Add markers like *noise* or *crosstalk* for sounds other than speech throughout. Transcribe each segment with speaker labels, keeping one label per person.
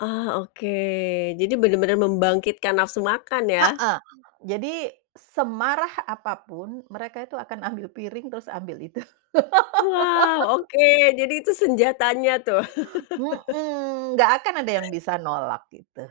Speaker 1: Ah, oke. Jadi, bener-bener membangkitkan nafsu makan, ya?
Speaker 2: Heeh. Jadi, semarah apapun, mereka itu akan ambil piring, terus ambil itu.
Speaker 1: Wow!
Speaker 2: *laughs*
Speaker 1: Oke. Jadi itu senjatanya, tuh.
Speaker 2: Mhm.
Speaker 1: *laughs*
Speaker 2: Enggak akan ada yang bisa nolak, gitu.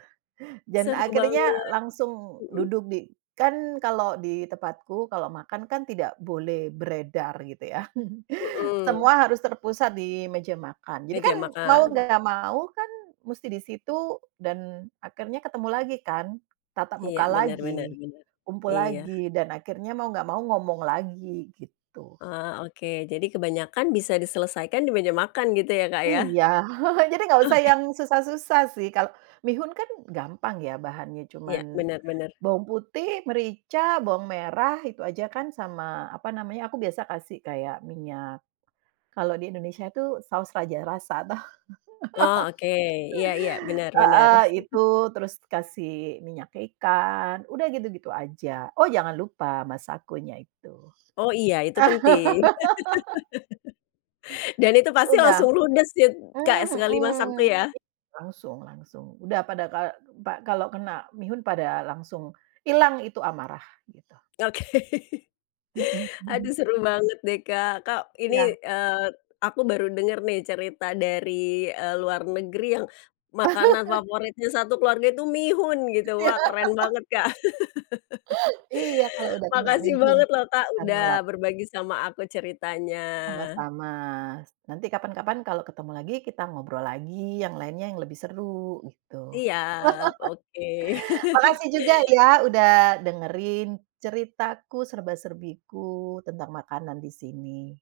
Speaker 2: Dan,
Speaker 1: Seru
Speaker 2: akhirnya
Speaker 1: banget.
Speaker 2: langsung
Speaker 1: Mhm.
Speaker 2: duduk di kan, kalau di tempatku, kalau makan kan tidak boleh beredar. Gitu ya, *chuckles*
Speaker 1: Heeh.
Speaker 2: semua harus terpusat di meja makan. Jadi
Speaker 1: Meja
Speaker 2: kan, mau
Speaker 1: makan.
Speaker 2: enggak mau kan, musti di situ, dan akhirnya ketemu lagi kan. Tatap
Speaker 1: Iya,
Speaker 2: muka
Speaker 1: bener bener
Speaker 2: lagi,
Speaker 1: bener,
Speaker 2: kumpul
Speaker 1: iya.
Speaker 2: lagi, dan akhirnya mau enggak mau ngomong lagi, gitu.
Speaker 1: Ah, oke. Jadi kebanyakan, bisa diselesaikan di meja makan, gitu ya Kak, ya.
Speaker 2: Iya. *chuckles* Jadi, enggak usah
Speaker 1: Oke.
Speaker 2: yang susah-susah sih. Kalo mihun kan, gampang ya, bahannya, cuma
Speaker 1: Iya. bener bener.
Speaker 2: bawang putih, merica, bawang merah, itu aja kan, sama, apa namanya, aku biasa kasih kayak minyak, kalau di Indonesia itu Saus Raja Rasa tuh.
Speaker 1: Oh,
Speaker 2: *laughs*
Speaker 1: oke. Iya iya. Benar benar.
Speaker 2: Heeh, itu.
Speaker 1: *chuckles*
Speaker 2: Terus dikasih minyak ikan. Udah gitu-gitu aja. Oh! jangan lupa, Masako-nya itu.
Speaker 1: Oh iya, itu penting.
Speaker 2: *laughs*
Speaker 1: *chuckles* Dan itu pasti
Speaker 2: Udah.
Speaker 1: langsung ludes, ya, Kak.
Speaker 2: Mmm,
Speaker 1: Sekali masak tuh,
Speaker 2: mhm
Speaker 1: ya?
Speaker 2: i langsung langsung. Udah pada ka pa kalau kena mihun, pada langsung ilang itu amarah, gitu.
Speaker 1: Oke.
Speaker 2: Heeh, hmm.
Speaker 1: Aduh seru banget deh, Kak. Kak, ini
Speaker 2: Iya.
Speaker 1: eee, aku baru denger nih, cerita dari eee, luar negeri, yang makanan
Speaker 2: *laughs*
Speaker 1: favoritnya satu keluarga itu mihun, gitu.
Speaker 2: Ya.
Speaker 1: Wah! keren
Speaker 2: *laughs*
Speaker 1: banget, Kak. *laughs*
Speaker 2: Iya, kalau udah kena
Speaker 1: Makasih
Speaker 2: mihun.
Speaker 1: banget loh, Kak
Speaker 2: Andalan.
Speaker 1: udah berbagi sama aku, ceritanya.
Speaker 2: Sama-sama. Nanti kapan-kapan, kalau ketemu lagi, kita ngobrol lagi, yang lainnya, yang lebih seru, gitu.
Speaker 1: Iya. Oke.
Speaker 2: *laughs*
Speaker 1: *chuckles*
Speaker 2: Makasih juga, ya, udah dengerin, ceritaku, serba-serbiku, tentang makanan di sini.